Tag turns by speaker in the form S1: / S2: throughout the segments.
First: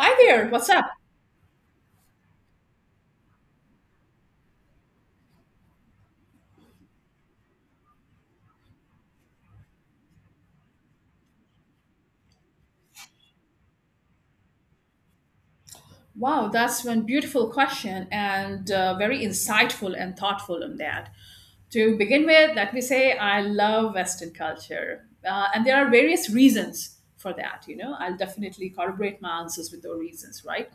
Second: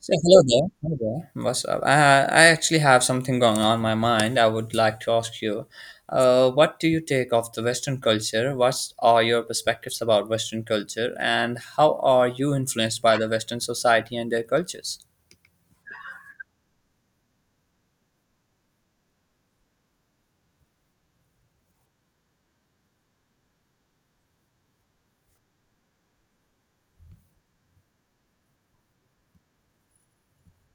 S1: So hello
S2: there,
S1: there.
S2: what's up?
S1: Hello there. What's up? I actually have something going on my mind. I would like to ask you, what do you take of the Western culture? What are your perspectives about Western culture, and how are you influenced by the Western society and their cultures?
S2: Wow, that's one beautiful question and very insightful and thoughtful on that. To begin with, let me say I love Western culture, and there are various reasons for that. You know, I'll definitely corroborate my answers with those reasons, right?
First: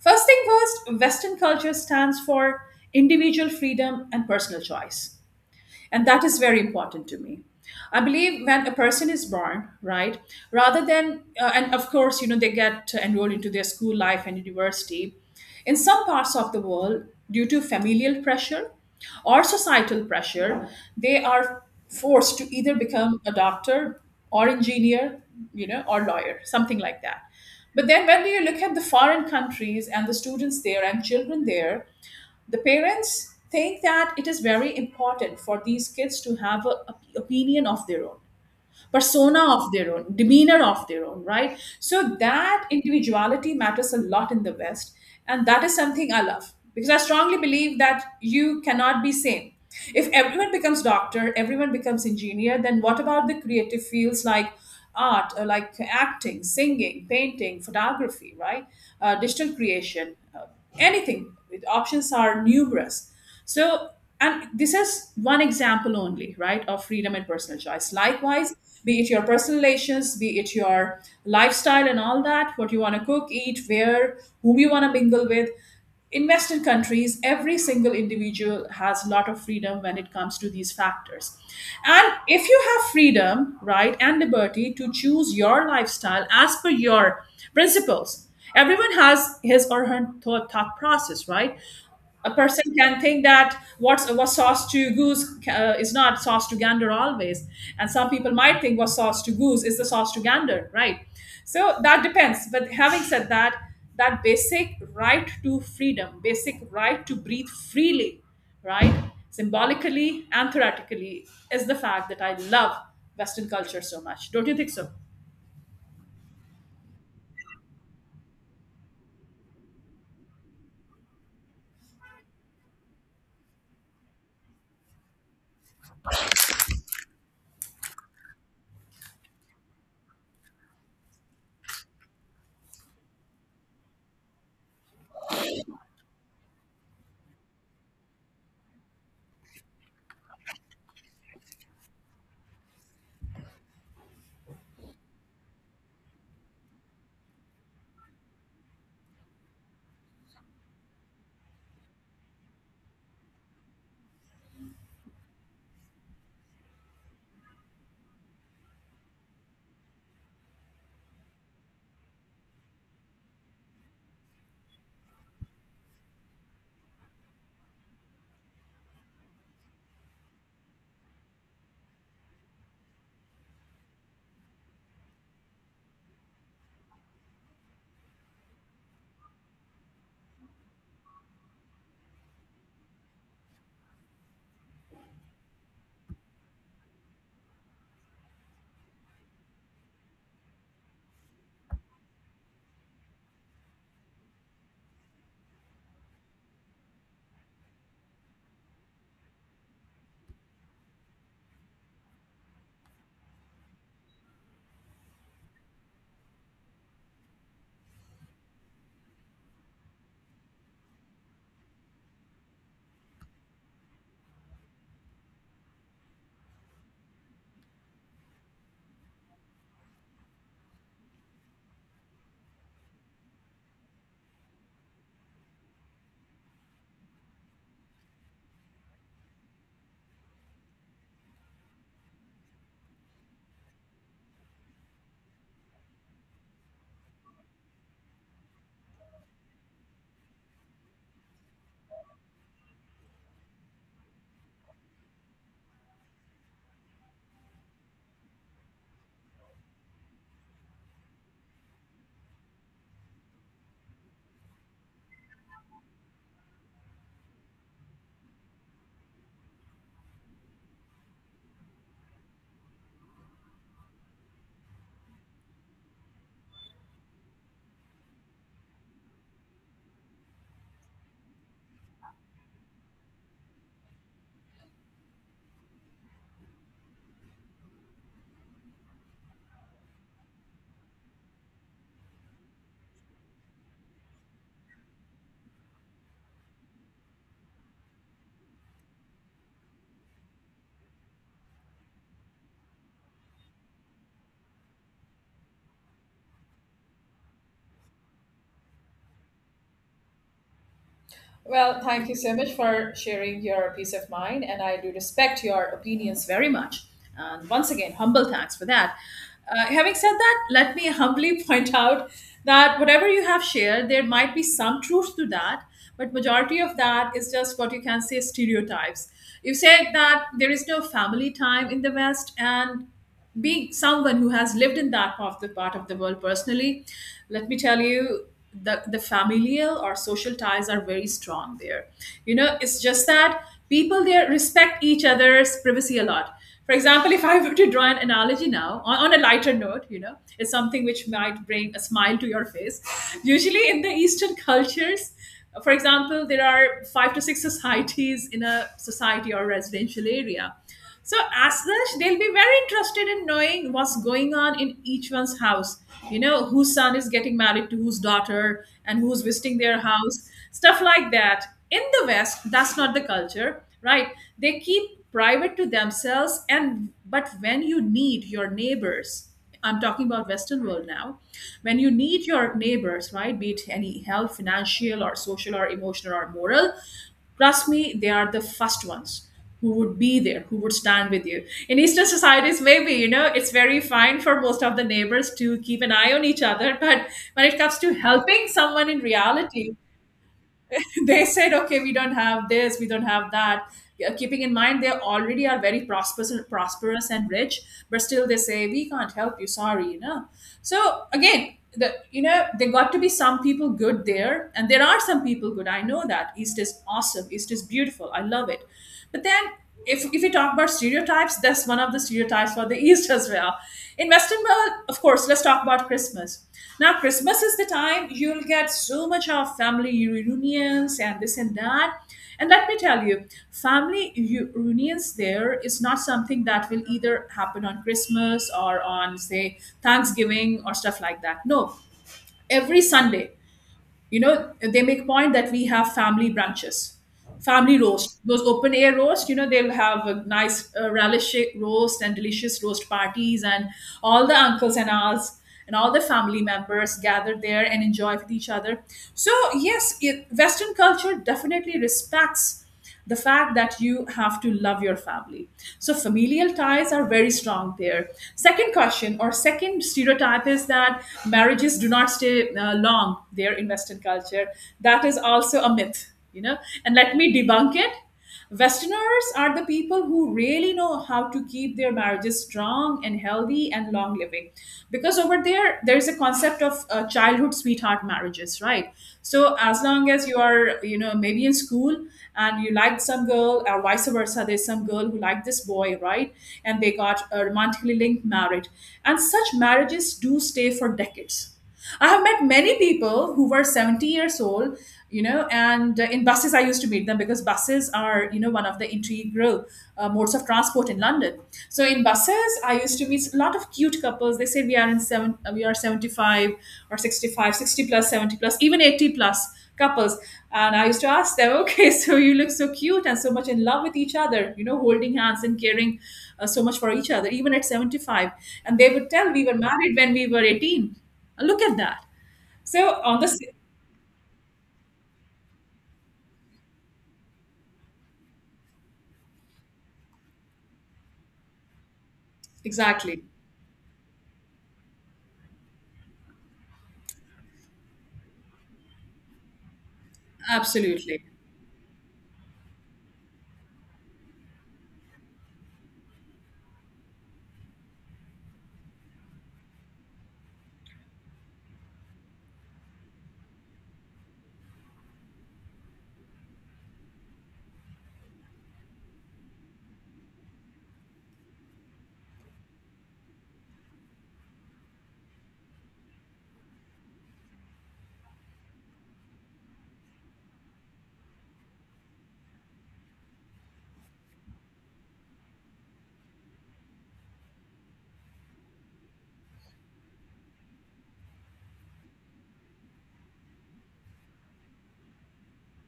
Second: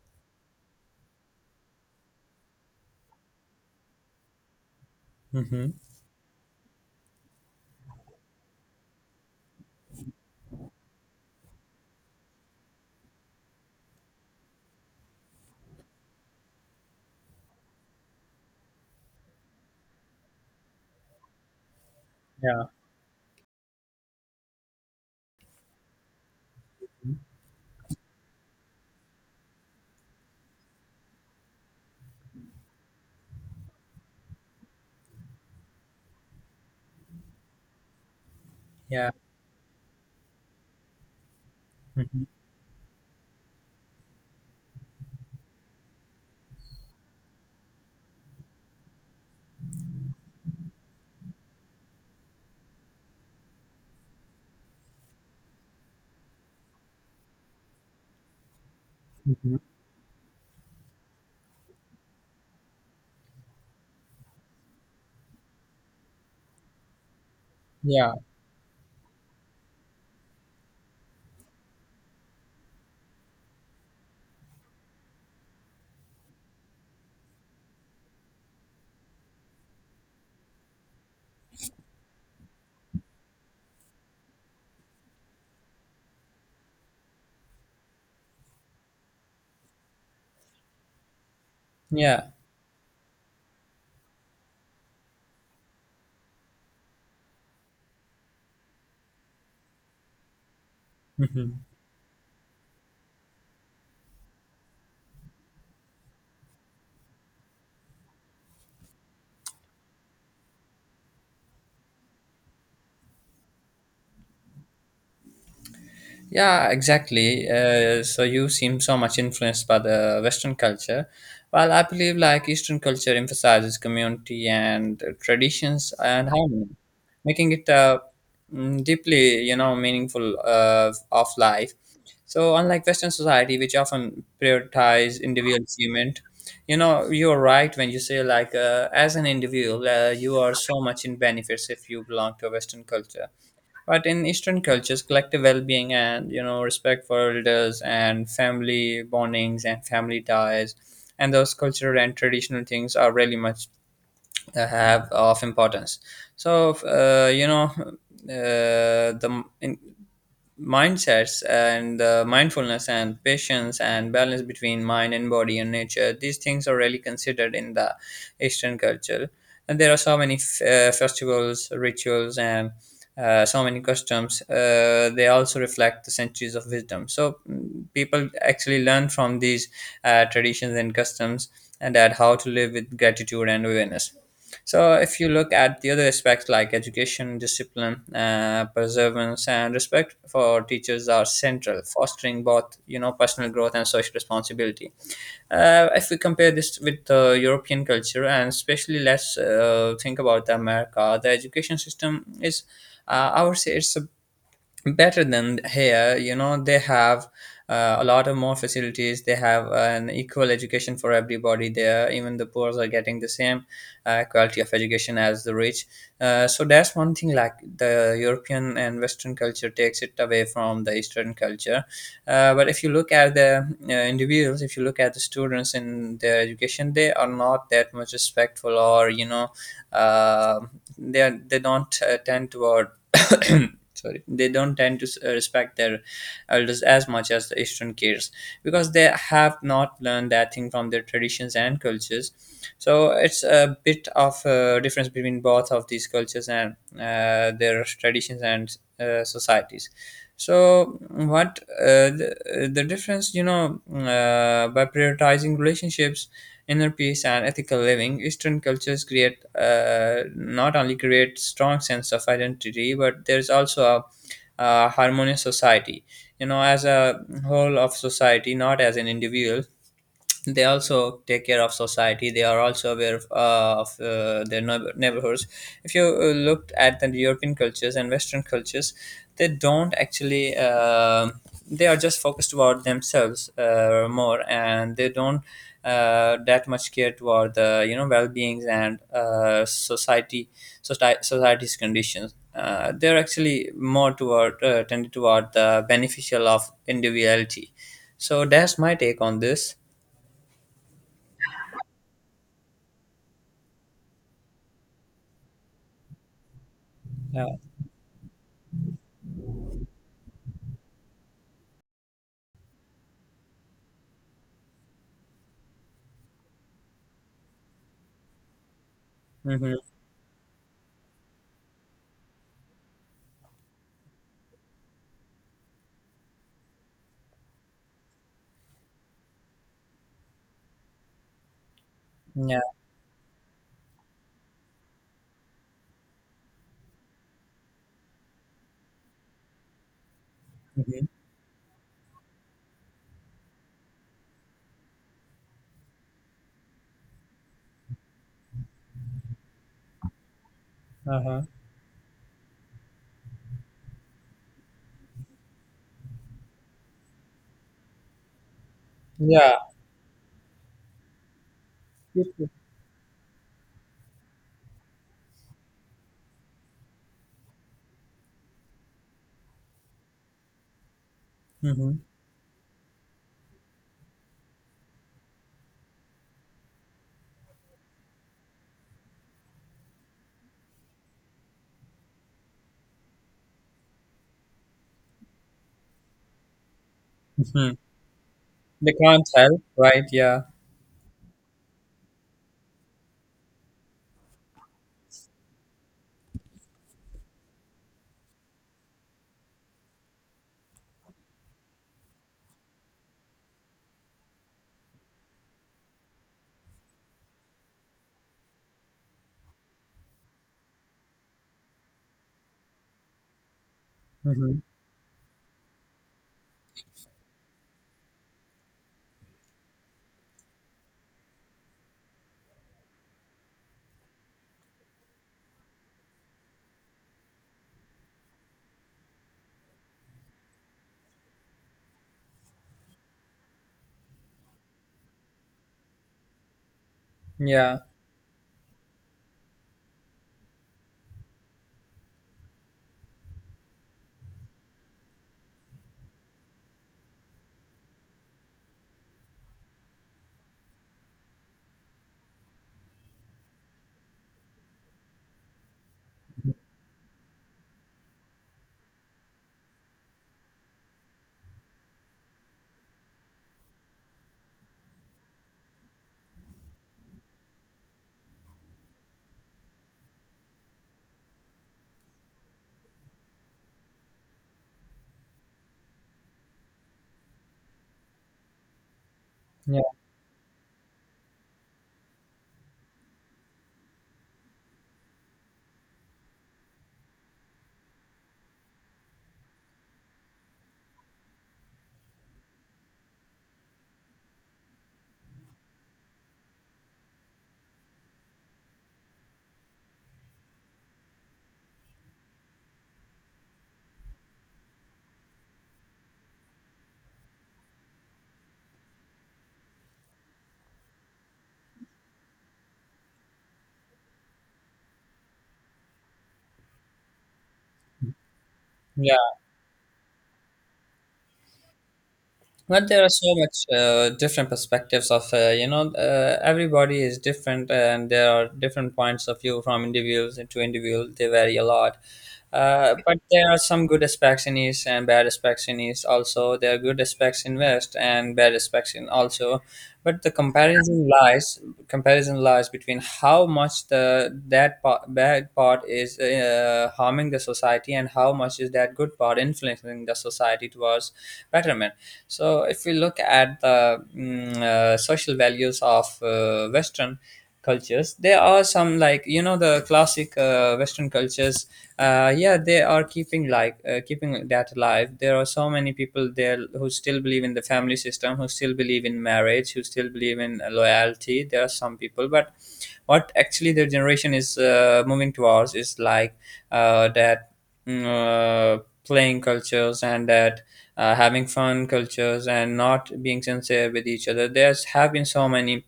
S2: First thing first, Western culture stands for individual freedom and personal choice.
S1: Mm-hmm.
S2: And that is very important to me. I believe when a person is born, right, and of course, they get enrolled into their school life and university. In some parts of the world, due to familial pressure or societal pressure, they are forced to
S1: Yeah.
S2: either become a doctor or engineer, you know, or lawyer, something like that. But then when you look at the foreign countries and the students there and children there, the parents think that it is very important for these kids to have a opinion of their own,
S1: Yeah.
S2: persona of their own, demeanor of their own, right? So
S1: Hmm.
S2: that individuality matters a lot in the West, and that is something I love, because I strongly believe that you cannot be same. If everyone becomes doctor, everyone becomes engineer, then what about the creative fields like art, or like acting, singing, painting, photography, right? Digital creation, anything. Options are numerous. So, and this is one example only, right? Of freedom and personal choice.
S1: Yeah.
S2: Likewise, be it your personal relations, be it your lifestyle and all that, what you want to cook, eat, wear, whom you want to mingle with. In Western countries, every single individual has a lot of freedom when it comes to these factors. And if you have freedom, right, and liberty to choose your lifestyle as per your principles, everyone has his or her thought process, right?
S1: Yeah.
S2: A person can think that what's, what sauce to goose is not sauce to gander always, and some people might think what sauce to goose is the sauce to gander, right?
S1: Hmm.
S2: So that depends. But having said that, that basic right to freedom, basic right to breathe freely, right, symbolically and theoretically, is the fact that I love Western culture so much. Don't you think so?
S1: Yeah, exactly. So you seem so much influenced by the Western culture, while I believe like Eastern culture emphasizes community and traditions and harmony, making it a deeply, meaningful of life. So unlike Western society, which often prioritize individual achievement, you know you're right when you say like as an individual, you are so much in benefits if you belong to a Western culture, but in Eastern cultures, collective well-being and you know respect for elders and family bondings and family ties and those cultural and traditional things are really much have of importance. So you know the m- in mindsets and the mindfulness and patience and balance between mind and body and nature, these things are really considered in the Eastern culture. And there are so many festivals, rituals, and so many customs. They also reflect the centuries of wisdom, so people actually learn from these traditions and customs and add how to live with gratitude and awareness. So, if you look at the other aspects like education, discipline, perseverance, and respect for teachers are central, fostering both you know personal growth and social responsibility. If we compare this with European culture, and especially let's think about the America, the education system is, I would say, it's a better than here, you know they have a lot of more facilities. They have an equal education for everybody there. Even the poor are getting the same quality of education as the rich. So that's one thing, like the European and Western culture takes it away from the Eastern culture. But if you look at the individuals, if you look at the students in their education, they are not that much respectful or you know uh, they don't tend toward sorry, they don't tend to respect their elders as much as the Eastern kids, because they have not learned that thing from their traditions and cultures. So it's a bit of a difference between both of these cultures and their traditions and societies. So what the difference you know by prioritizing relationships, inner peace, and ethical living, Eastern cultures create not only create strong sense of identity, but there's also a harmonious society, you know, as a whole of society, not as an individual. They also take care of society. They are also aware of, their neighborhoods. If you looked at the European cultures and Western cultures, they don't actually they are just focused about themselves more, and they don't that much care toward the you know well-beings and society, society's conditions. They're actually more toward tended toward the beneficial of individuality. So that's my take on this.
S2: Well, thank you so much for sharing your peace of mind, and I do respect your opinions very much. And
S1: Yeah.
S2: once again, humble thanks for that. Having said that, let me humbly point out that whatever you have shared, there might be some truth to that, but majority of that is just what you can say stereotypes. You
S1: Mhm.
S2: said that there is no family time in the West, and being someone who has lived in that part of the world personally, let me tell you, the familial or social ties are very strong there. You know,
S1: Yeah.
S2: it's just that people there respect each other's privacy a lot. For example, if I were to draw an analogy now on a lighter note, you know, it's something
S1: Mhm.
S2: which might bring a smile to your face. Usually in the Eastern cultures, for example, there are five to six societies in a society or residential area, so,
S1: Uh-huh.
S2: as such, they'll be very interested in knowing what's going on in each one's house. You know, whose son is getting married to whose daughter, and who's visiting
S1: Yeah.
S2: their house, stuff like that. In the West, that's not the culture, right? They keep private to themselves, and but when you need your neighbors, I'm talking about Western world now, when you
S1: Mhm.
S2: need your neighbors, right, be it any help, financial or social or emotional or moral, trust me, they are the first ones who would be there, who would stand with you. In Eastern societies, maybe, you know, it's very fine for most of the neighbors to keep an eye on each other. But when it
S1: Mhm.
S2: comes to helping someone
S1: They
S2: in
S1: can't help,
S2: reality,
S1: right? Yeah.
S2: they said, okay, we don't have this, we don't have that. Yeah. Keeping in mind they already are very prosperous, and prosperous and rich, but still they say we can't help you. Sorry, you know. So again, there got to be some people good there, and there are some people good. I know that East is awesome. East is beautiful. I love it. But then, if we talk about stereotypes, that's one of the stereotypes for the East as well. In Western
S1: Mhm.
S2: world, of course, let's talk about Christmas. Now, Christmas is the time you'll get so much of family reunions and this and that. And let me tell you, reunions there is not something that will either happen on Christmas or on, say, Thanksgiving or stuff like that. No, every Sunday, you know, they make point that we have family branches, family
S1: Yeah.
S2: roast, those open air roast. You know, they'll have a nice relish roast and delicious roast parties, and all the uncles and aunts and all the family members gather there and enjoy with each other. So yes, it, Western culture definitely respects the fact that you have to love your family. So familial ties are very strong there. Second question or second stereotype is that marriages do not stay long there in Western culture. That is also a myth, you know, and let me debunk it. Westerners are the people who really know how to keep their marriages strong and healthy and long living. Because over there, there's a concept of childhood sweetheart marriages, right? So,
S1: Yeah.
S2: as long as you are, you know, maybe in school and you liked some girl, or vice versa, there's some girl who liked this boy, right? And they got a romantically linked marriage. And such marriages do stay for decades. I have met many people who were 70 years old, you know, and in buses I used to meet them, because buses are, you know, one of the integral modes of transport in London. So in buses, I used to meet a lot of cute couples. They say we are 75 or 65, 60 plus, 70 plus, even 80 plus couples. And I used to ask them, okay, so you look so cute and so much in love with each other, you know, holding hands and caring so much for each other, even at 75. And they would
S1: Yeah.
S2: tell we were married when we were 18. Look at that.
S1: But
S2: So
S1: there are
S2: on
S1: so
S2: this,
S1: much different perspectives of you know everybody is different, and there are different points of view. From individuals to individual, they vary a lot. But
S2: exactly,
S1: there are some good aspects in East and bad aspects in East also. There are good aspects in West and bad aspects in also. But the comparison
S2: absolutely,
S1: lies comparison lies between how much the that part, bad part, is harming the society, and how much is that good part influencing the society towards betterment. So, if we look at the social values of Western cultures, there are some like you know the classic Western cultures. Yeah, they are keeping like keeping that alive. There are so many people there who still believe in the family system, who still believe in marriage, who still believe in loyalty. There are some people, but what actually their generation is moving towards is like uh, that playing cultures and that having fun cultures, and not being sincere with each other. There's have been so many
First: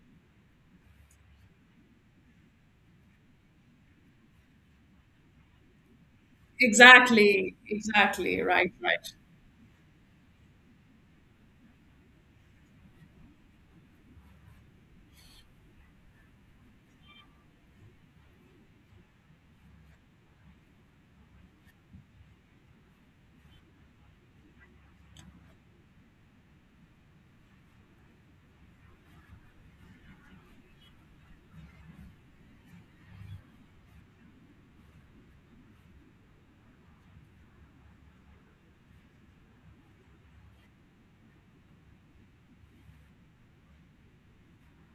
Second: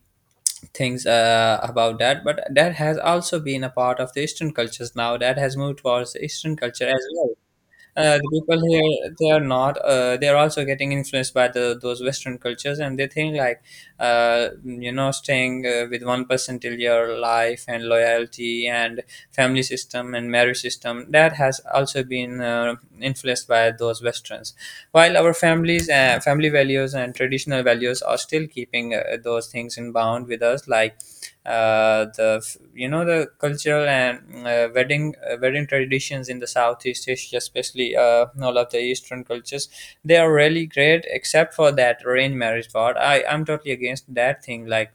S1: things about that, but that has also been a part of the Eastern cultures now. That has moved towards the Eastern culture as well.
S2: exactly,
S1: The
S2: exactly,
S1: people
S2: right, right,
S1: here, they are not they are also getting influenced by the those Western cultures, and they think like you know staying with one person till your life, and loyalty and family system and marriage system, that has also been influenced by those westerns, while our families family values and traditional values are still keeping those things in bound with us. Like the you know the cultural and wedding traditions in the Southeast Asia, especially all of the Eastern cultures, they are really great, except for that arranged marriage part. I'm totally against that thing. Like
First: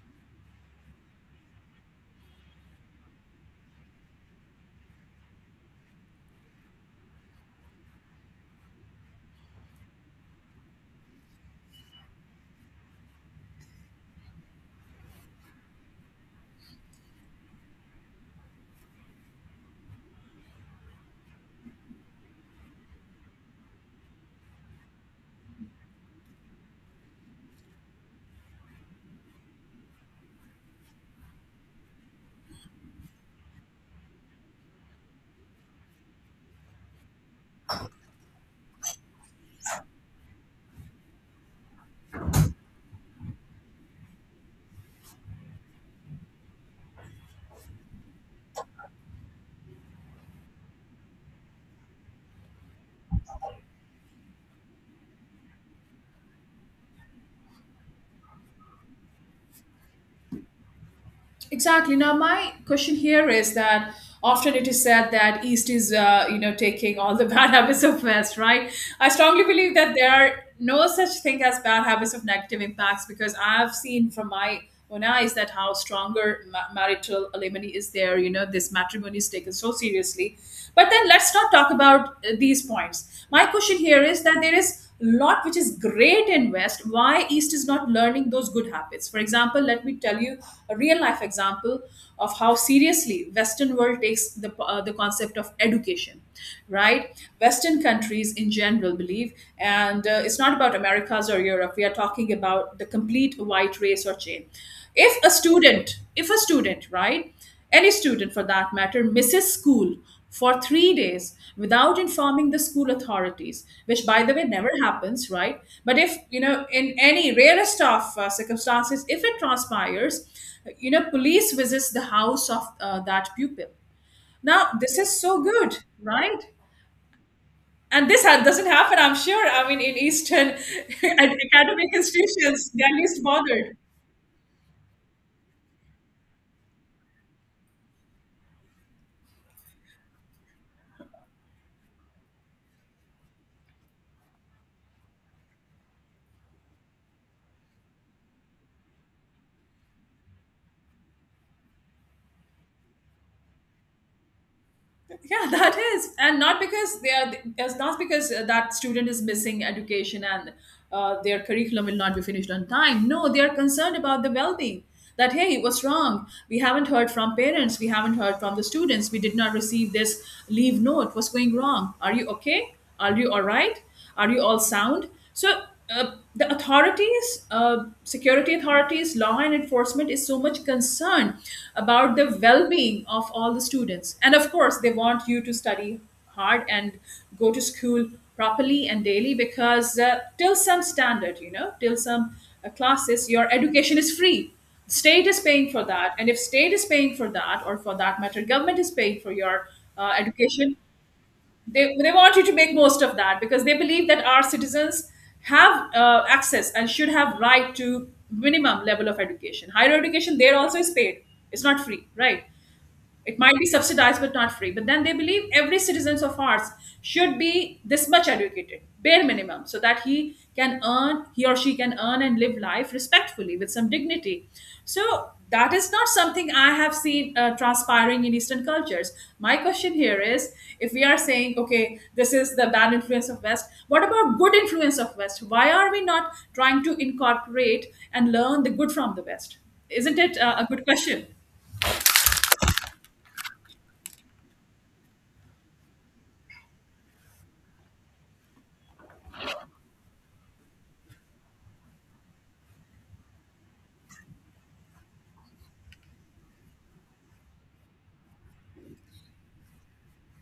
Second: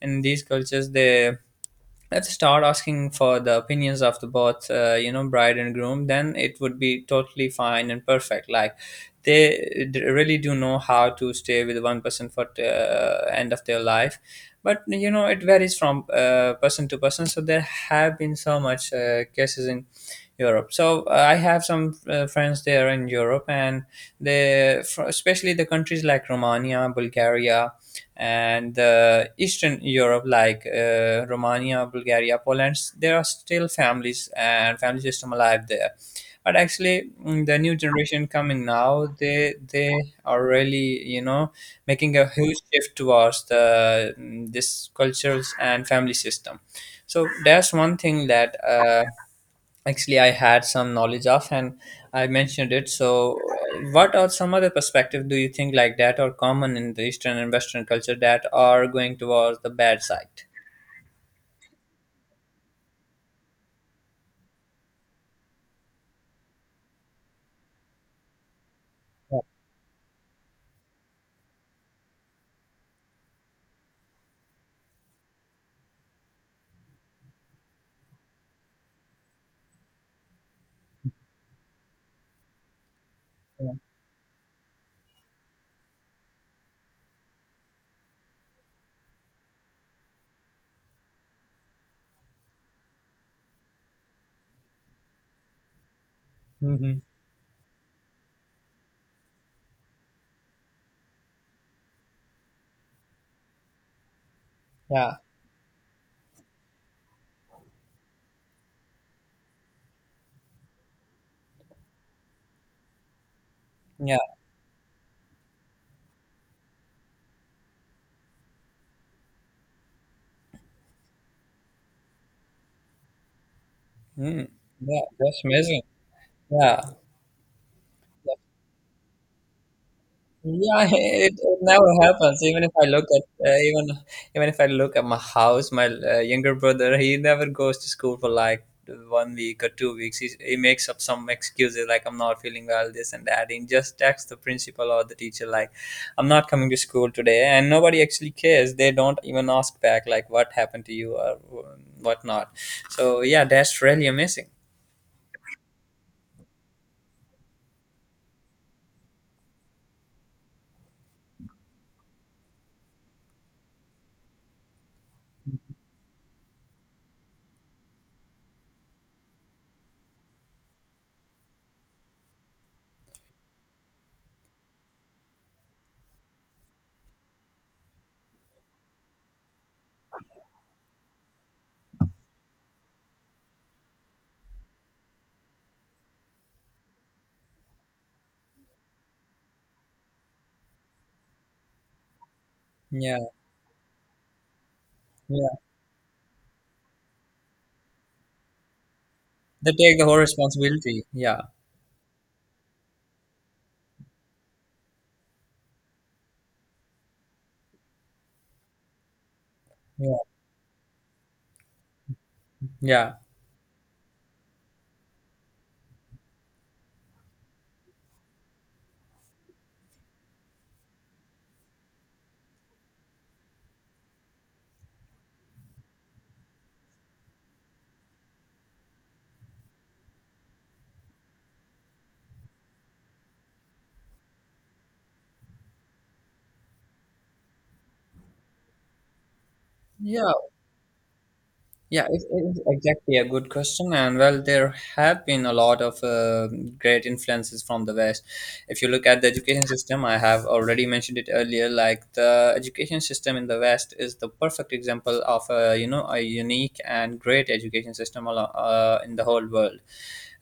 S1: in these cultures, they let's start asking for the opinions of the both you know bride and groom, then it would be totally fine and perfect. Like they really do know how to stay with one person for the end of their life. But you know it varies from person to person. So there have been so much cases in Europe. So I have some friends there in Europe, and they especially the countries like Romania, Bulgaria, and Eastern Europe, like Romania, Bulgaria, Poland, there are still families and family system alive there. But actually, the new generation coming now, they are really you know making a huge shift towards the this cultures and family system. So that's one thing that actually I had some knowledge of, and I mentioned it. So, what are some other perspective do you think like that are common in the Eastern and Western culture that are going towards the bad side?
S2: exactly. Now my question here is that often it is said that East is, you know, taking all the bad habits of West, right? I
S1: Yeah,
S2: strongly believe that there are no such thing as bad habits of negative impacts, because I've seen from my own eyes that how stronger marital alimony is there. You know, this matrimony is taken so seriously. But then let's not talk about these points. My
S1: yeah.
S2: question here is that there is lot which is great in West, why East is not learning those good habits? For example, let me tell you a real life example of how seriously Western world takes the the concept of education,
S1: Mhm.
S2: right? Western countries in general believe, and it's not about Americas or Europe, we are talking about the complete white race or chain. if
S1: Yeah,
S2: a student if a student, right, any student, for that matter, misses school for 3 days without informing the school authorities, which,
S1: yeah.
S2: by the way, never happens, right? But if, you know, in any rarest of circumstances, if it transpires, you know, police visits the house of that pupil.
S1: Mm.
S2: Now, this
S1: Yeah.
S2: is
S1: That's
S2: so good,
S1: amazing.
S2: right?
S1: Yeah.
S2: And doesn't happen, I'm sure. I mean, in Eastern
S1: Yeah, it never
S2: academic
S1: happens. Even if
S2: institutions,
S1: I
S2: they're
S1: look at
S2: least bothered.
S1: even if I look at my house, my younger brother, he never goes to school for like 1 week or 2 weeks. He makes up some excuses like I'm not feeling well, this and that. He just texts the principal or the teacher like, I'm not coming to school today, and nobody actually cares. They don't even ask back like what happened to you or whatnot. So yeah, that's really amazing.
S2: Yeah, that is. And not because they are, it's not because that student is missing education and their curriculum will not be finished on time. No, they are concerned about the well-being, that, hey, what's wrong, we haven't heard from parents, we haven't heard from the students, we did not receive this leave note, what's going wrong, are you okay, are you all right, are you all sound? So the authorities, security authorities, law and enforcement is so much concerned about the well-being of all the students, and of course they want you to study hard and go to school properly and daily, because till some standard, you know, till some
S1: Yeah,
S2: classes, your education is free, state is
S1: yeah.
S2: paying for that. And if state is paying for that, or for that matter government is paying for your
S1: They take the whole
S2: education,
S1: responsibility. Yeah,
S2: they want you to make most of that, because they believe that our citizens have access and should have right to minimum level of education. Higher
S1: yeah,
S2: education there also is paid, it's not free, right?
S1: yeah.
S2: It might be subsidized but not free. But then they believe every citizens of ours should be this much educated, bare minimum, so that he can earn, he or she can earn and live life respectfully with some dignity. So that is not something I have seen transpiring in Eastern cultures. My question here is, if we are saying, okay, this is the bad influence of West, what about good influence of West? Why are we not trying to incorporate and learn the good from the West? Isn't
S1: Yeah.
S2: it a good question?
S1: Yeah, it is exactly a good question. And well, there have been a lot of great influences from the West. If you look at the education system, I have already mentioned it earlier. Like the education system in the West is the perfect example of a you know a unique and great education system in the whole world.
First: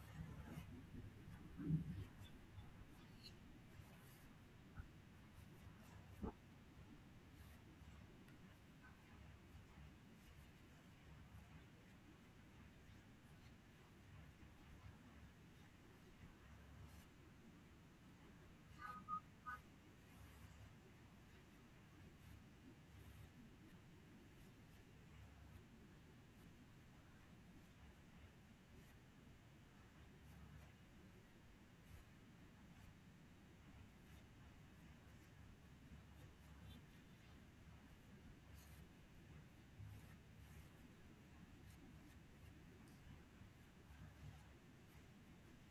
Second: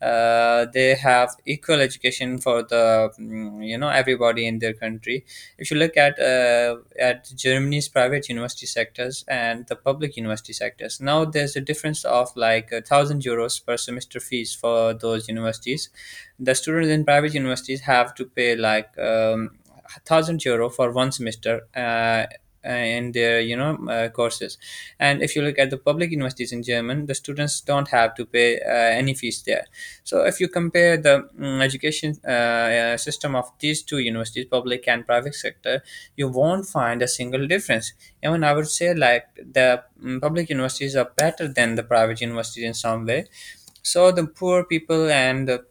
S1: They have equal education for the you know everybody in their country. If you look at Germany's private university sectors and the public university sectors, now there's a difference of like €1,000 per semester fees for those universities. The students in private universities have to pay like €1,000 for one semester. In their you know courses. And if you look at the public universities in german, the students don't have to pay any fees there. So if you compare the education system of these two universities, public and private sector, you won't find a single difference. Even I would say like the public universities are better than the private universities in some way. So the poor people and the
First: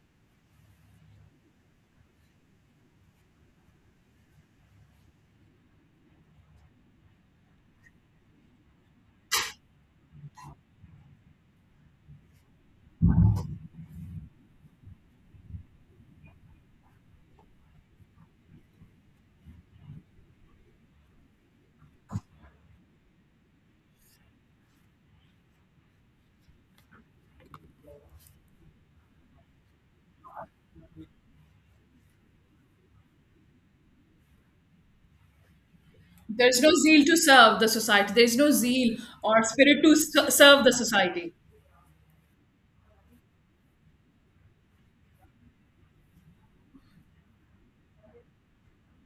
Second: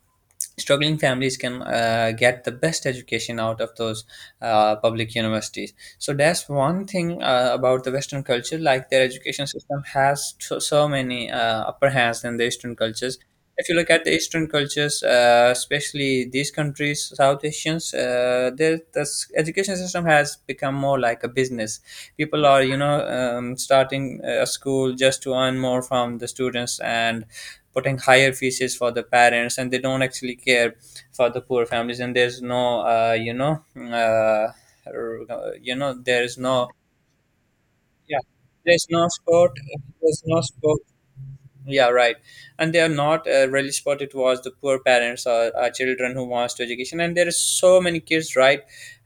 S1: struggling families can get the best education out of those public universities. So that's one thing about the Western culture, like their education system has so many upper hands than the Eastern cultures. If you look at the Eastern cultures, especially these countries, South Asians, education system has become more like a business. People are, you know, starting a school just to earn more from the students and putting higher fees for the parents, and they don't actually care for the poor families. And there's no, you know, you know, there is
S2: There's
S1: no,
S2: no zeal to serve the society.
S1: yeah,
S2: There's no
S1: there's
S2: zeal
S1: no
S2: or
S1: sport,
S2: spirit to
S1: there's no
S2: serve the
S1: sport,
S2: society.
S1: yeah, right. And they are not really spotted was the poor parents or children who wants to education. And there are so many kids, right,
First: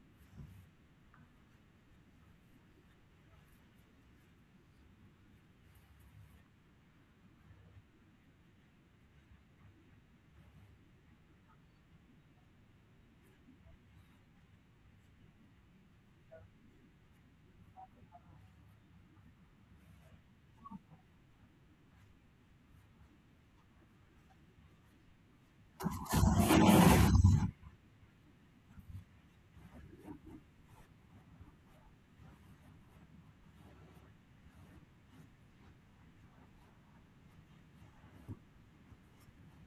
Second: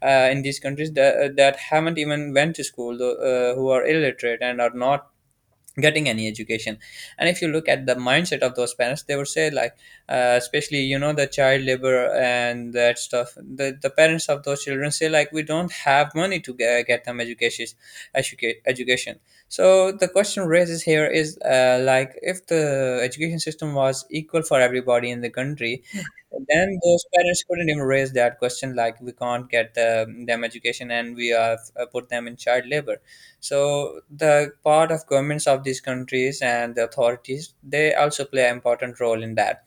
S1: in these countries that haven't even went to school, who are illiterate and are not getting any education. And if you look at the mindset of those parents, they would say like, especially you know the child labor and that stuff, the parents of those children say like, we don't have money to get them education. So the question raises here is, like, if the education system was equal for everybody in the country, then those parents couldn't even raise that question like, we can't get them education, and we have put them in child labor. So the part of governments of these countries and the authorities, they also play an important role in that.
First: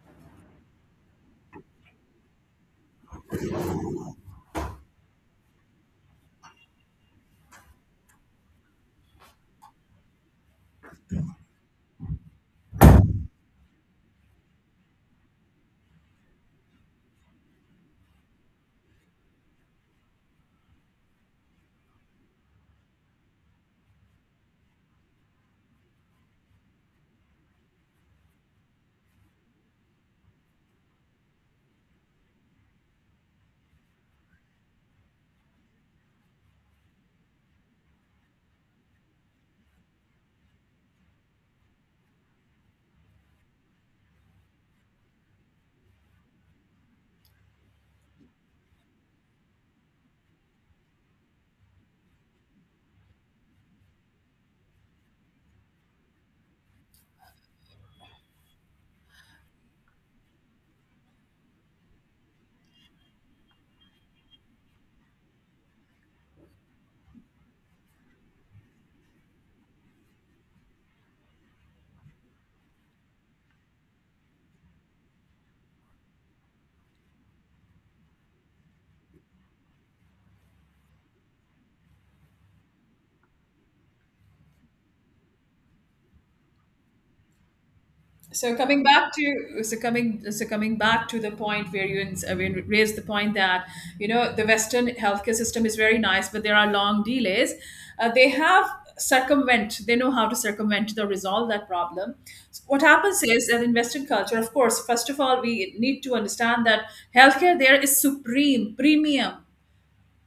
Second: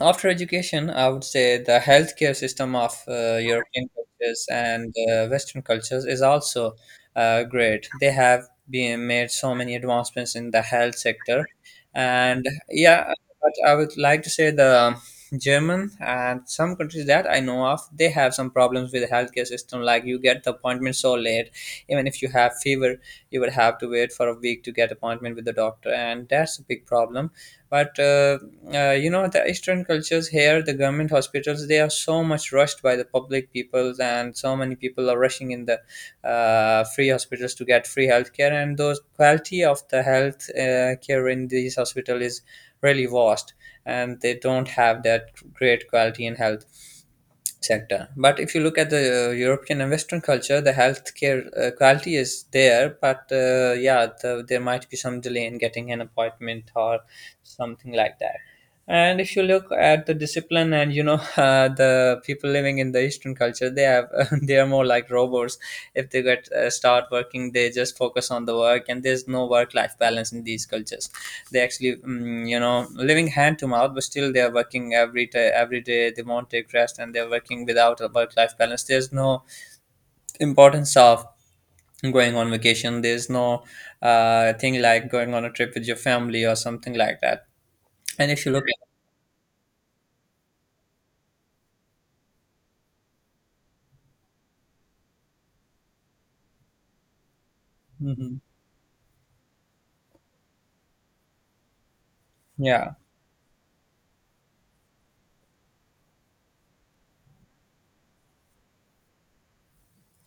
S1: After education, I would say the healthcare system of European cultures and Western cultures is also great. They have been made so many advancements in the health sector, and yeah, but I would like to say the German and some countries that I know of, they have some problems with the healthcare system. Like, you get the appointment so late, even if you have fever, you would have to wait for a week to get appointment with the doctor, and that's a big problem, but you know, the eastern cultures here, the government hospitals, they are so much rushed by the public people, and so many people are rushing in the free hospitals to get free healthcare, and those quality of the health care in these hospital is really vast, and they don't have that great quality in health sector. But if you look at the European and Western culture, the healthcare quality is there, but yeah, there might be some delay in getting an appointment or something like that. And if you look at the discipline and you know the people living in the Eastern culture, they have they are more like robots. If they get start working, they just focus on the work, and there's no work life balance in these cultures. They actually, you know, living hand to mouth, but still they are working every day, every day, they won't take rest, and they're working without a work life balance. There's no importance of going on vacation, there's no thing like going on a trip with your family or something like that. And if you
S2: So
S1: look
S2: coming
S1: at.
S2: back to so coming so coming back to the point where you I mean, raised the point that you know the Western healthcare system is very nice, but there are long delays. They
S1: Mhm.
S2: have circumvent. They know how to circumvent the resolve that problem. So what
S1: Yeah.
S2: happens is that in Western culture, of course, first of all, we need to understand that healthcare there is supreme, premium.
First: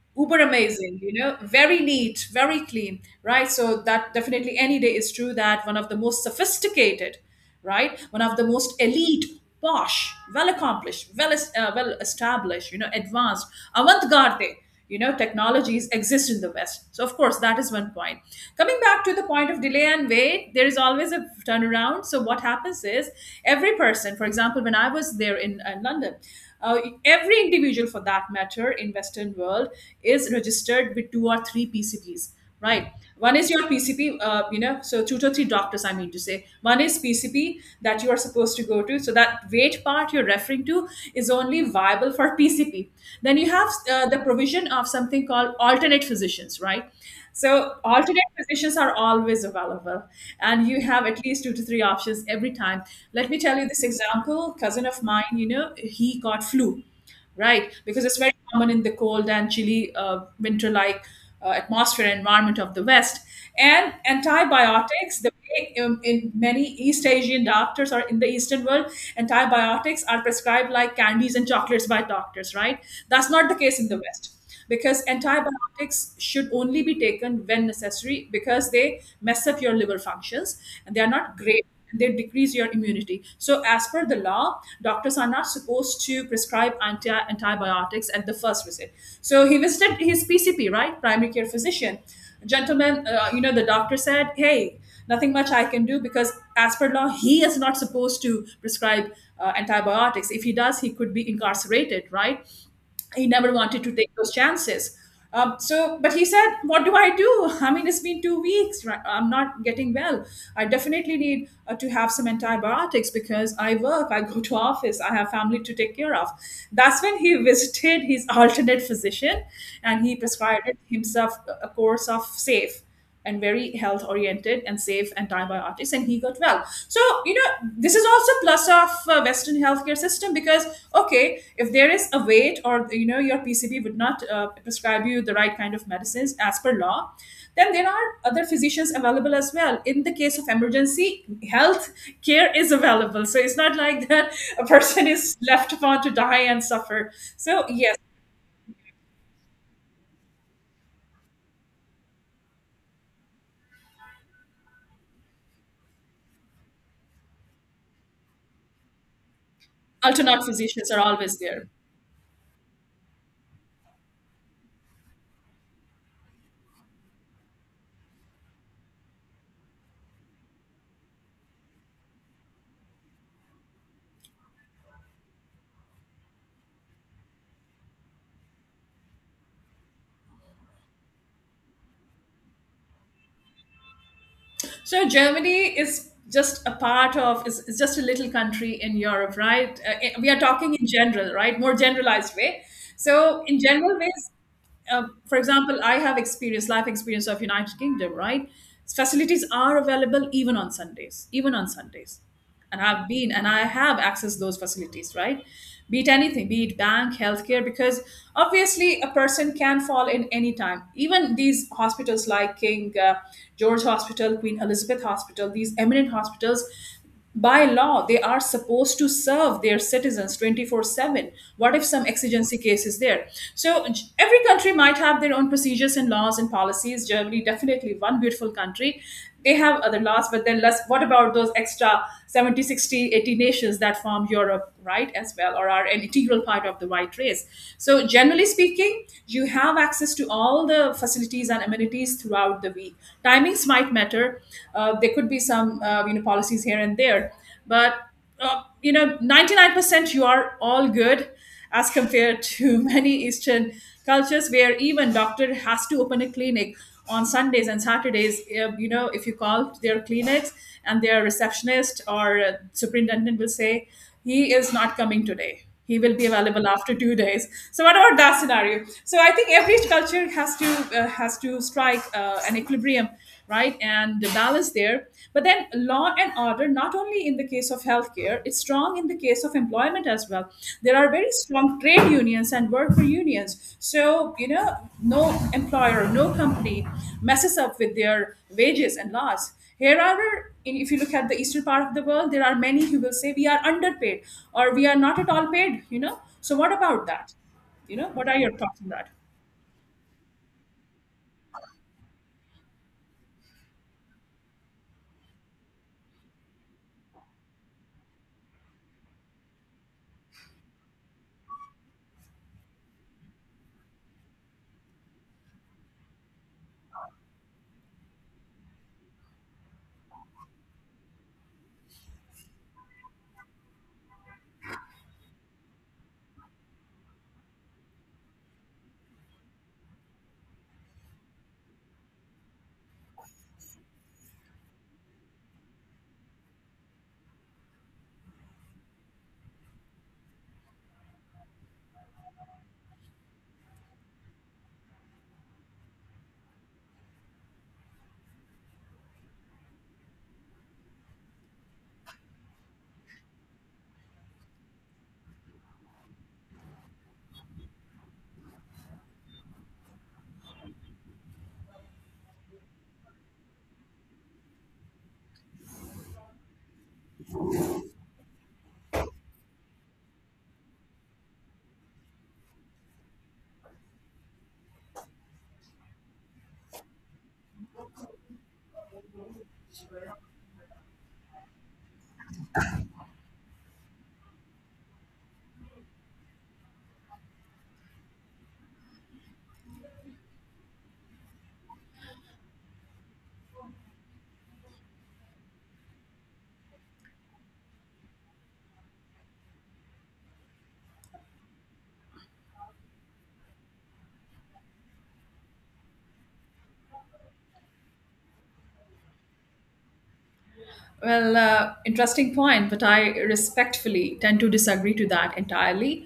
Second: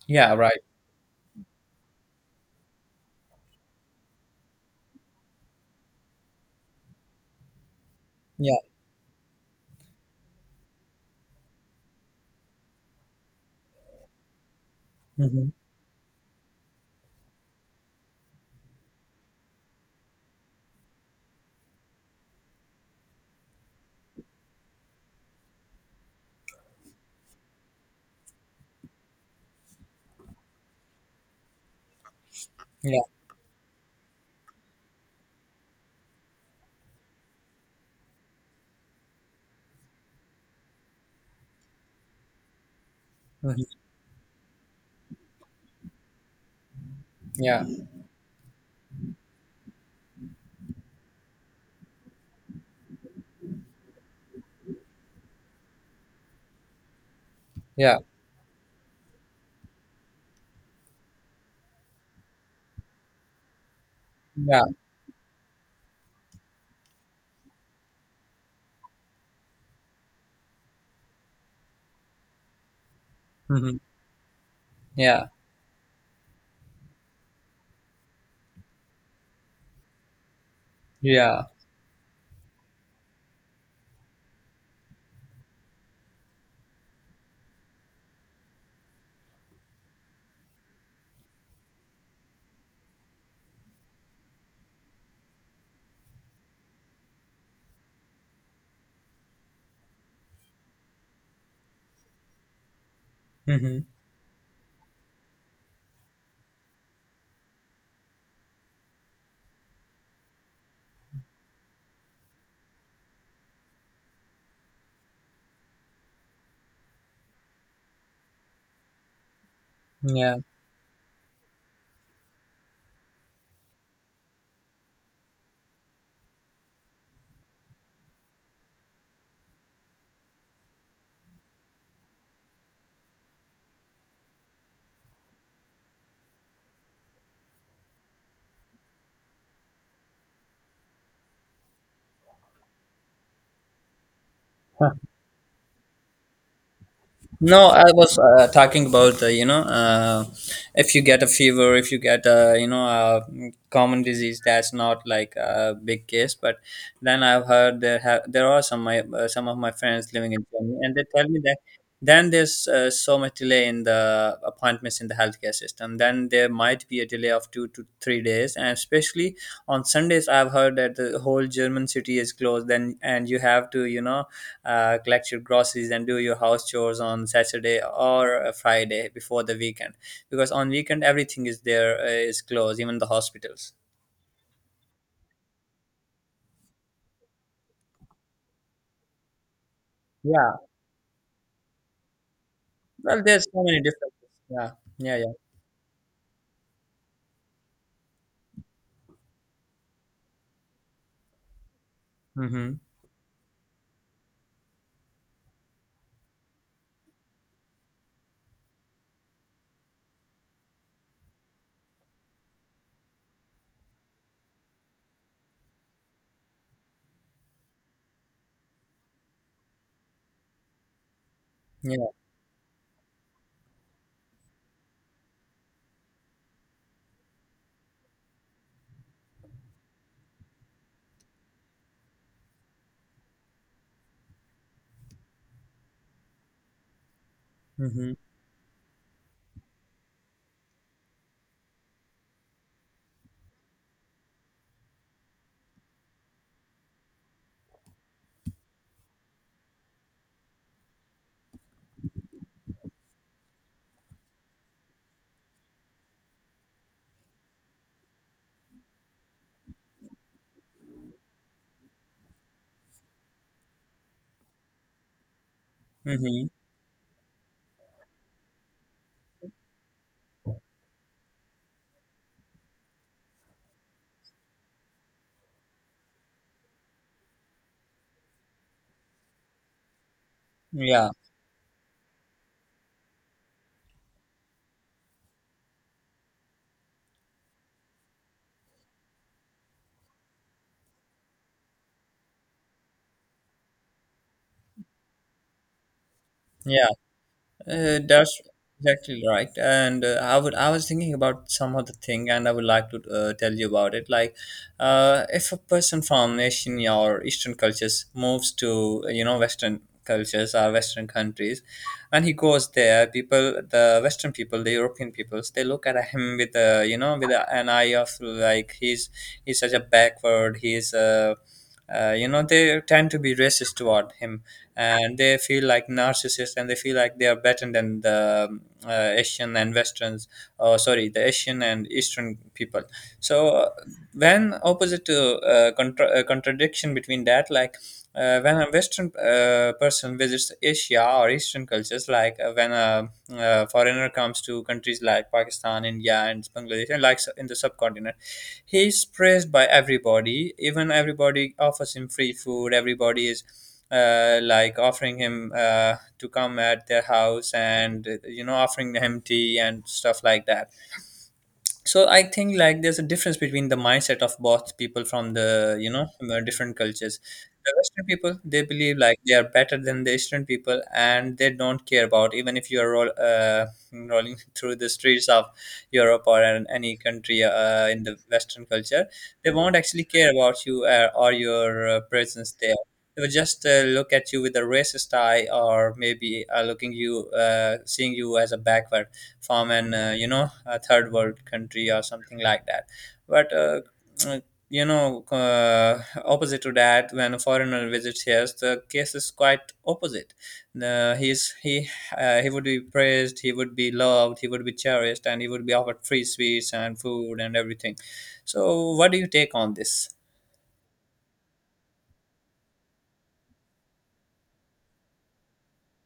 S1: Yeah,
S2: Uber
S1: right.
S2: amazing, you know, very neat, very clean, right? So that definitely any day is true that one of the most sophisticated, right, one of the
S1: Yeah.
S2: most elite, posh, well accomplished, well well established, you know, advanced, avant-garde, you know,
S1: Hmm.
S2: technologies exist in the West. So of course that is one point. Coming back to the point of delay and wait, there is always a turnaround. So what happens is every person, for example, when I was there in London, uh, every individual for that matter in western world is registered with two or three PCPs, right?
S1: Yeah.
S2: One is your PCP, you know, so two to three doctors, I mean to say one is PCP that you are supposed to go to. So that weight part you're referring to is only viable for PCP. Then you have
S1: Hmm.
S2: the provision of something called alternate physicians, right?
S1: Yeah,
S2: So alternate positions are always available, and you have at least two to three options every time. Let me tell you this example. Cousin of mine, you know, he got flu, right?
S1: yeah,
S2: Because it's very common in the cold and chilly winter-like atmosphere and environment of the West. And
S1: yeah.
S2: antibiotics, the way in many East Asian doctors or in the Eastern world, antibiotics are prescribed like candies and chocolates by doctors, right? That's not the
S1: Hmm.
S2: case in the West, because
S1: Yeah,
S2: antibiotics should only be taken when necessary because they mess up your liver functions and they are not
S1: yeah.
S2: great and they decrease your immunity. So as per the law, doctors are not supposed to prescribe antibiotics at the first visit. So he visited his PCP, right? Primary care physician. Gentlemen, you know, the doctor said, "Hey, nothing much I can do because as per law he is not supposed to prescribe antibiotics. If he does, he could be incarcerated," right? He never wanted
S1: Hmm.
S2: to take those chances. But he said, "What do I do? I mean, it's been 2 weeks. Right? I'm not getting well. I definitely need to have some antibiotics because I work, I go to office, I have family to take care of." That's when he visited his alternate physician, and he
S1: Yeah.
S2: prescribed himself a course of Safe and very health oriented and safe antibiotics, and he got well. So you know this is also plus of western healthcare system, because okay, if there is a wait or you know your PCB would not prescribe you the right kind of medicines as per law, then there are other physicians available as well. In the case of emergency, health care is available. So it's not like that a person is left upon to die and suffer. So
S1: No, I
S2: yes,
S1: was talking about, you know, if you get a fever, if you get a, you know, a common disease, that's not like a big case. But then I've heard there are some my some of my friends living in
S2: alternate
S1: Germany,
S2: physicians
S1: and
S2: are
S1: they tell
S2: always
S1: me that
S2: there.
S1: then there's so much delay in the appointments in the healthcare system. Then there might be a delay of 2 to 3 days, and especially on Sundays, I've heard that the whole German city is closed. Then, and you have to, you know, collect your groceries and do your house chores on Saturday or a Friday before the weekend, because on weekend everything is closed, even the hospitals.
S2: So Germany is just a part of is just a little country in Europe, right? We are
S1: Yeah.
S2: talking in general, right? More generalized way.
S1: Well,
S2: So
S1: there's
S2: in
S1: so many
S2: general
S1: differences.
S2: ways,
S1: Yeah. Yeah, yeah.
S2: for example, I have experience, life experience of United Kingdom, right? Facilities are available even on Sundays, even on Sundays,
S1: Mm-hmm.
S2: and I've been and I have accessed those facilities, right? Be it anything, be it bank, healthcare, because obviously a person can fall in any time. Even these hospitals like King George Hospital, Queen Elizabeth Hospital, these eminent hospitals, by law, they are supposed to serve their citizens 24/7. What if some
S1: Yeah.
S2: exigency case is there? So, every country might have their own procedures and laws and policies. Germany, definitely one beautiful country. They have other laws, but then less, what about those extra 70, 60, 80 nations that form Europe, right, as well, or are an integral part of the white race? So
S1: Mm-hmm.
S2: generally speaking, you have access to all the facilities and amenities throughout the week. Timings might matter. There could be some you know policies here and there, but you know, 99% you are all good, as compared to many eastern cultures where even doctor has to open a clinic on Sundays and Saturdays. You know, if you call their clinics and their receptionist or superintendent will say he is not coming today, he will be
S1: Mm-hmm.
S2: available after 2 days. So what about that scenario? So I think every culture has to strike an equilibrium, right? And the balance there. But then law and order, not only in the case of healthcare, it's strong in the case of employment as well. There
S1: Yeah,
S2: are very strong trade unions and worker unions. So, you know, no employer, no company messes up with their wages and laws. However, if you look at the eastern part of the world, there are many who will say we are underpaid or we are not at all paid, you know. So, what
S1: yeah.
S2: about that? You
S1: Uh,
S2: know, what
S1: that's
S2: are your thoughts on that?
S1: exactly right. And I was thinking about some other thing, and I would like to tell you about it. Like, if a person from Asian or Eastern cultures moves to you know, Western cultures or Western countries, and he goes there, people, the Western people, the European peoples, they look at him with a you know with an eye of like, he's such a backward. He's you know, they tend to be racist toward him, and they feel like narcissists, and they feel like they are better than the asian and westerns, or sorry, the asian and eastern people. So, when opposite to, contradiction between that, like, when a Western person visits Asia or Eastern cultures, like, when a, foreigner comes to countries like Pakistan, India, and Bangladesh, and in the subcontinent, he's praised by everybody. Even everybody offers him free food. Everybody is like, offering him to come at their house, and you know, offering him tea and stuff like that. So I think like, there's a difference between the mindset of both people from the different cultures. The western people, they believe like they are better than the eastern people, and they don't care about, even if you are rolling through the streets of europe or any country in the western culture, they won't actually care about you, or your presence there. They will just look at you with a racist eye, or maybe looking you seeing you as a backward from an, you know, a third world country or something like that. But uh, you know uh, opposite to that, when a foreigner visits here, the case is quite opposite. the, he's he he would be praised, he would be loved, he would be cherished, and he would be offered free sweets and food and everything. So what do you take on this?
S2: Well, interesting point, but I respectfully tend to disagree to that entirely.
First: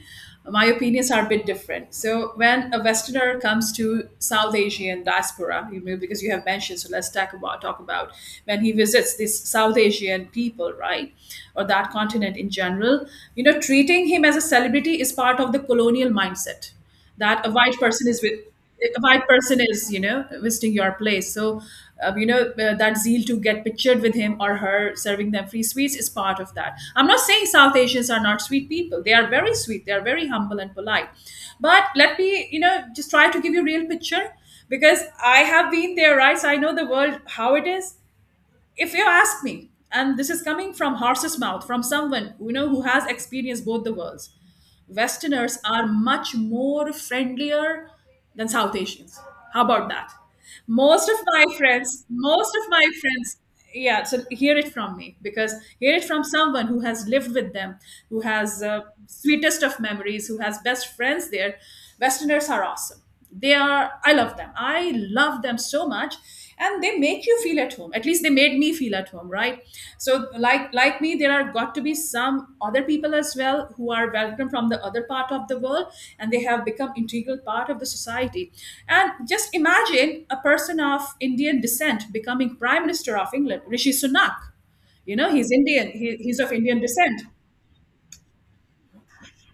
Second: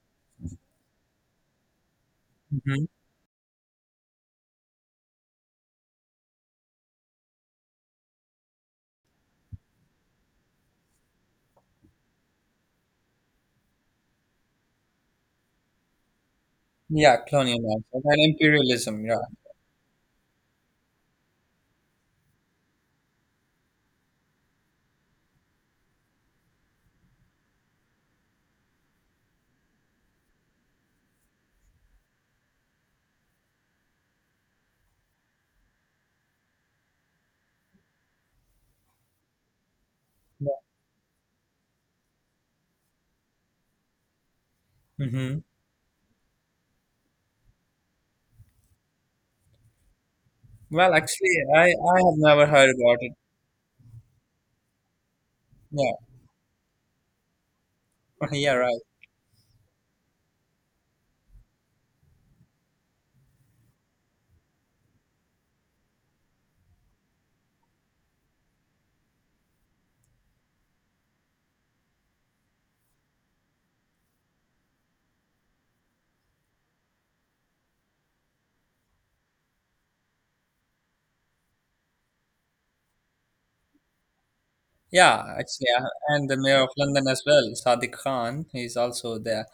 S2: My opinions are a bit different. So, when a
S1: Hmm.
S2: Westerner comes to South Asian diaspora, you know, because you have mentioned, so let's talk about when he visits these South Asian people, right, or that continent in general. You know, treating him as a celebrity is part of the colonial mindset
S1: Yeah,
S2: that a
S1: colonial
S2: white
S1: mindset
S2: person is
S1: and
S2: with a
S1: imperialism, yeah.
S2: white person is you know visiting your place. So you know that zeal to get pictured with him or her, serving them free sweets, is part of that. I'm not saying South Asians are not sweet people. They are very sweet, they are very humble and polite, but let me you know just try to give you a real picture, because I have been there, right? So I know the world how it is. If you ask me, and this is coming from horse's mouth from someone you know who has experienced both the worlds,
S1: Hmm.
S2: westerners are much more friendlier than South Asians. How about that?
S1: Well, actually, I have never
S2: Most of
S1: heard
S2: my
S1: about it.
S2: friends, yeah. So hear it from me, because
S1: Yeah.
S2: hear it from someone who has lived with them, who
S1: Yeah,
S2: has
S1: right.
S2: sweetest of memories, who has best friends there. Westerners are awesome. They are, I love them, I love them so much. And they make you feel at home, at least they made me feel at home, right? So like me there are got to be some other people as well who are welcome from the other part of the world, and they have become integral part of the society. And just imagine a person of Indian descent becoming prime minister of England, Rishi Sunak. You
S1: Yeah,
S2: know he's
S1: actually,
S2: Indian, he,
S1: and the
S2: he's of
S1: mayor of
S2: Indian
S1: London as
S2: descent.
S1: well, Sadiq Khan, he's also there.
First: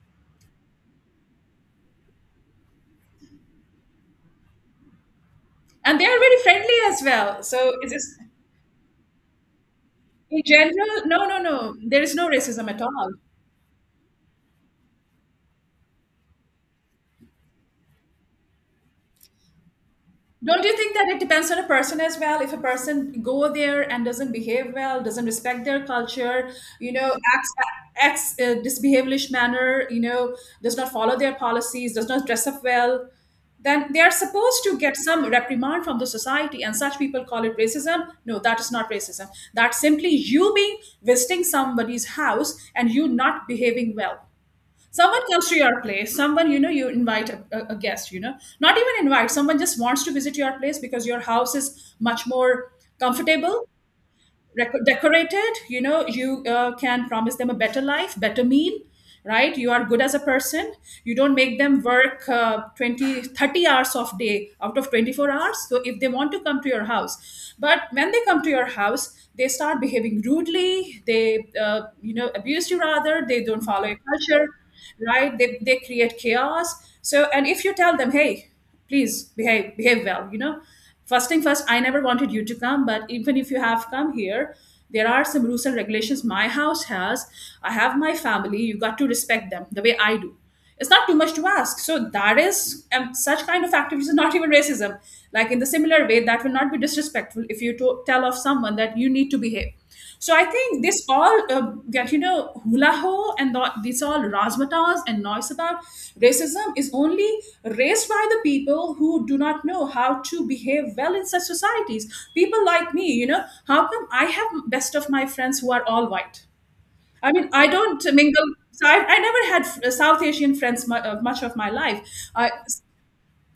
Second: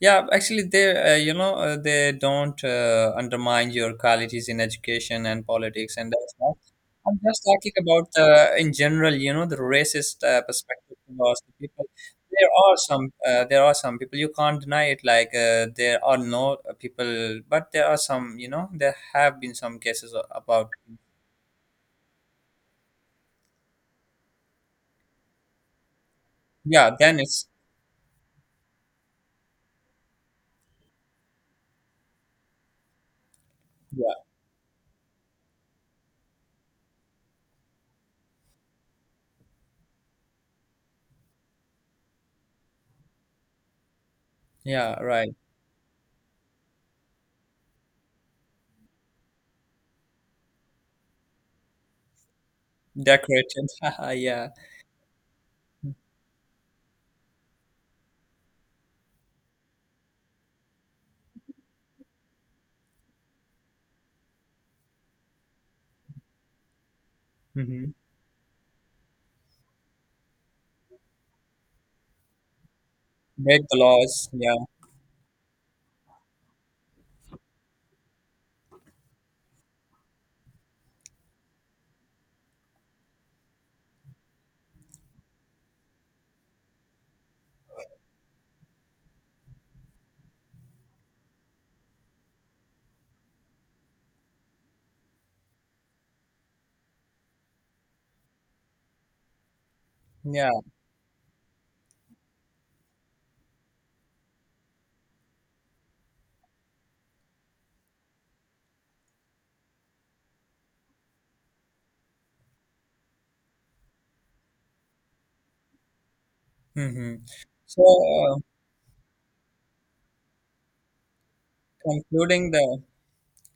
S1: Yeah, actually, you know, they don't undermine your qualities in education and politics,
S2: And they
S1: and
S2: are
S1: that's
S2: very
S1: not.
S2: friendly as
S1: I'm
S2: well,
S1: just talking
S2: so it's
S1: about
S2: just
S1: in general, you know, the racist
S2: in
S1: perspective
S2: general, no, no,
S1: towards the
S2: no.
S1: people.
S2: There is no
S1: There
S2: racism
S1: are
S2: at
S1: some,
S2: all.
S1: people you can't deny it. Like, there are no, people, but there are some, you know, there have been some cases
S2: Don't
S1: about.
S2: you think that it depends on a person as well? If a person go there and doesn't behave well, doesn't respect their culture,
S1: Yeah,
S2: you know,
S1: then it's.
S2: acts disbehavelish manner, you know, does not follow their policies, does not dress up well, then they
S1: Yeah,
S2: are supposed to get some reprimand from the society. And such people call it racism. No, that is not racism. That's simply you being visiting somebody's house and you not behaving well.
S1: yeah,
S2: Someone
S1: right.
S2: comes to your place, someone, you know, you invite a guest, you know, not even invite, someone just wants to visit your place because your house is much more comfortable,
S1: Decorated, yeah.
S2: decorated, you know, you can promise them a better life, better meal, right? You are good as a person. You don't make them work 20 30 hours of day out of 24 hours. So if they want to come to your house, but
S1: Mm-hmm.
S2: when they come to your house, they start behaving rudely, they you know abuse you rather, they
S1: Break
S2: don't
S1: the
S2: follow your
S1: laws.
S2: culture,
S1: Yeah,
S2: right? They create chaos. So, and if you tell them, "Hey, please behave well, you know, first thing first, I never wanted you to come, but even if you have come here, there are some rules and regulations my house has. I have my family, you got to respect them the way I do. It's not too much to ask." So that is, such kind of activities is not even racism. Like in the similar way, that will not be disrespectful if you tell of someone that you need to behave. So I
S1: yeah.
S2: think this all get, you know, hula ho and this all razzmatazz and noise about racism is only raised by the people who do not know how to behave well in such societies. People like me, you know, how come I have best of my friends who are all white?
S1: Hmm.
S2: I mean, I
S1: So,
S2: don't mingle. So I never had South Asian friends much of my life.
S1: concluding
S2: I,
S1: the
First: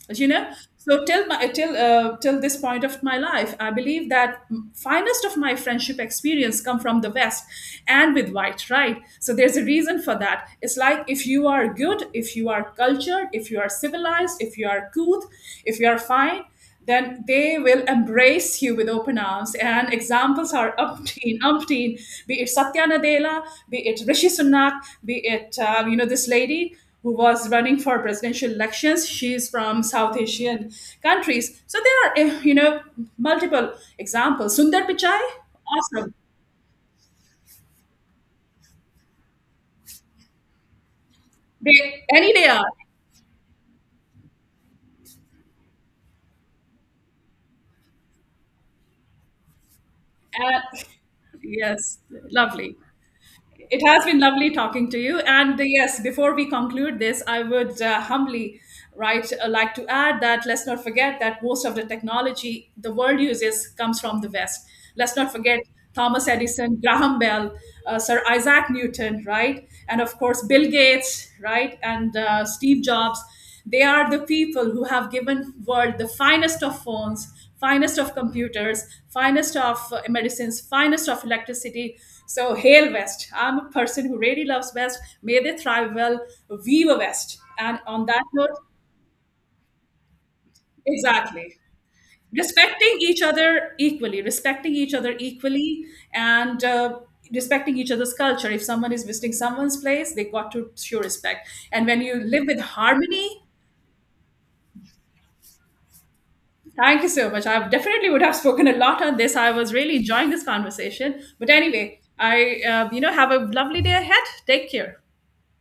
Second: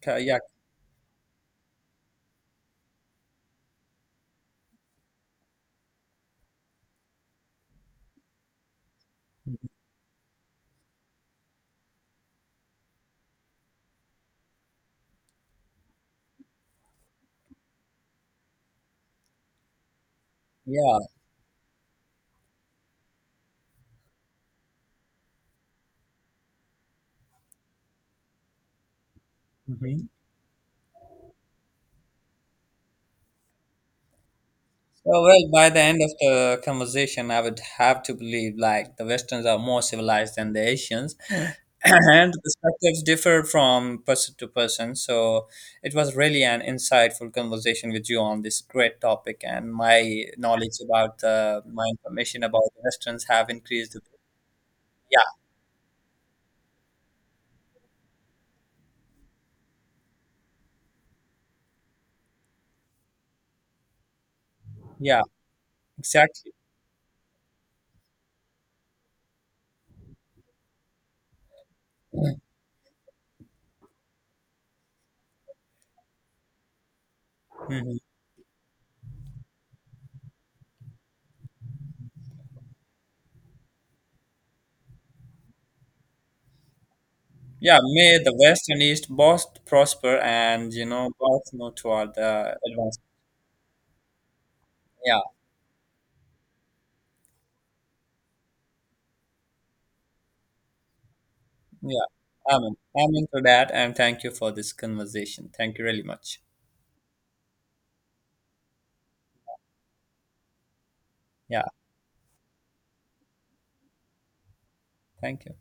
S2: you
S1: yeah,
S2: know, so till my till this point of my life I believe that finest of my friendship experience come from the West, and with white, right? So there's a reason for that. It's like, if you are good, if you are cultured, if you are civilized, if you are cool, if you are fine, then they will embrace you with open arms. And examples are
S1: yeah.
S2: umpteen, umpteen, be it Satya Nadella, be it Rishi Sunak, be it, you know, this lady who was running for presidential elections. She's from
S1: Mm-hmm.
S2: South Asian countries. So there are, you know, multiple examples. Sundar
S1: So
S2: Pichai,
S1: well, by the end of
S2: awesome.
S1: the conversation, I would have to believe like the Westerns are more civilized than the Asians,
S2: They,
S1: and
S2: any day are.
S1: perspectives differ from person to person. So it was really an insightful conversation with you on this great topic, and
S2: Uh,
S1: my
S2: yes,
S1: information about
S2: lovely.
S1: the Westerns have
S2: It
S1: increased.
S2: has been lovely talking to you.
S1: Yeah,
S2: And yes, before we conclude this, I would humbly right like to add that let's not forget that most of the technology the world uses comes from the West. Let's
S1: yeah,
S2: not forget Thomas
S1: exactly.
S2: Edison, Graham Bell, Sir Isaac Newton, right, and of course Bill Gates, right, and Steve Jobs. They are the people who have given world the finest of phones, finest
S1: Mhm.
S2: of computers, finest of medicines, finest of electricity. So, hail West. I'm a person who really loves West. May they thrive well. Viva West.
S1: Yeah,
S2: And on
S1: may
S2: that
S1: the
S2: note,
S1: West and East both prosper, and you know both
S2: exactly.
S1: move toward the
S2: Respecting
S1: advancement.
S2: each other equally, respecting each other
S1: Yeah,
S2: equally, and respecting each other's culture. If someone is visiting someone's place, they got to show respect. And when
S1: yeah.
S2: you live with
S1: Amen. Amen to
S2: harmony,
S1: that, and thank you for this conversation. Thank you really much.
S2: thank you so much. I definitely would have spoken a lot on this. I was really enjoying this conversation. But
S1: Yeah,
S2: anyway, I, you know, have a lovely day ahead. Take care.
S1: thank you.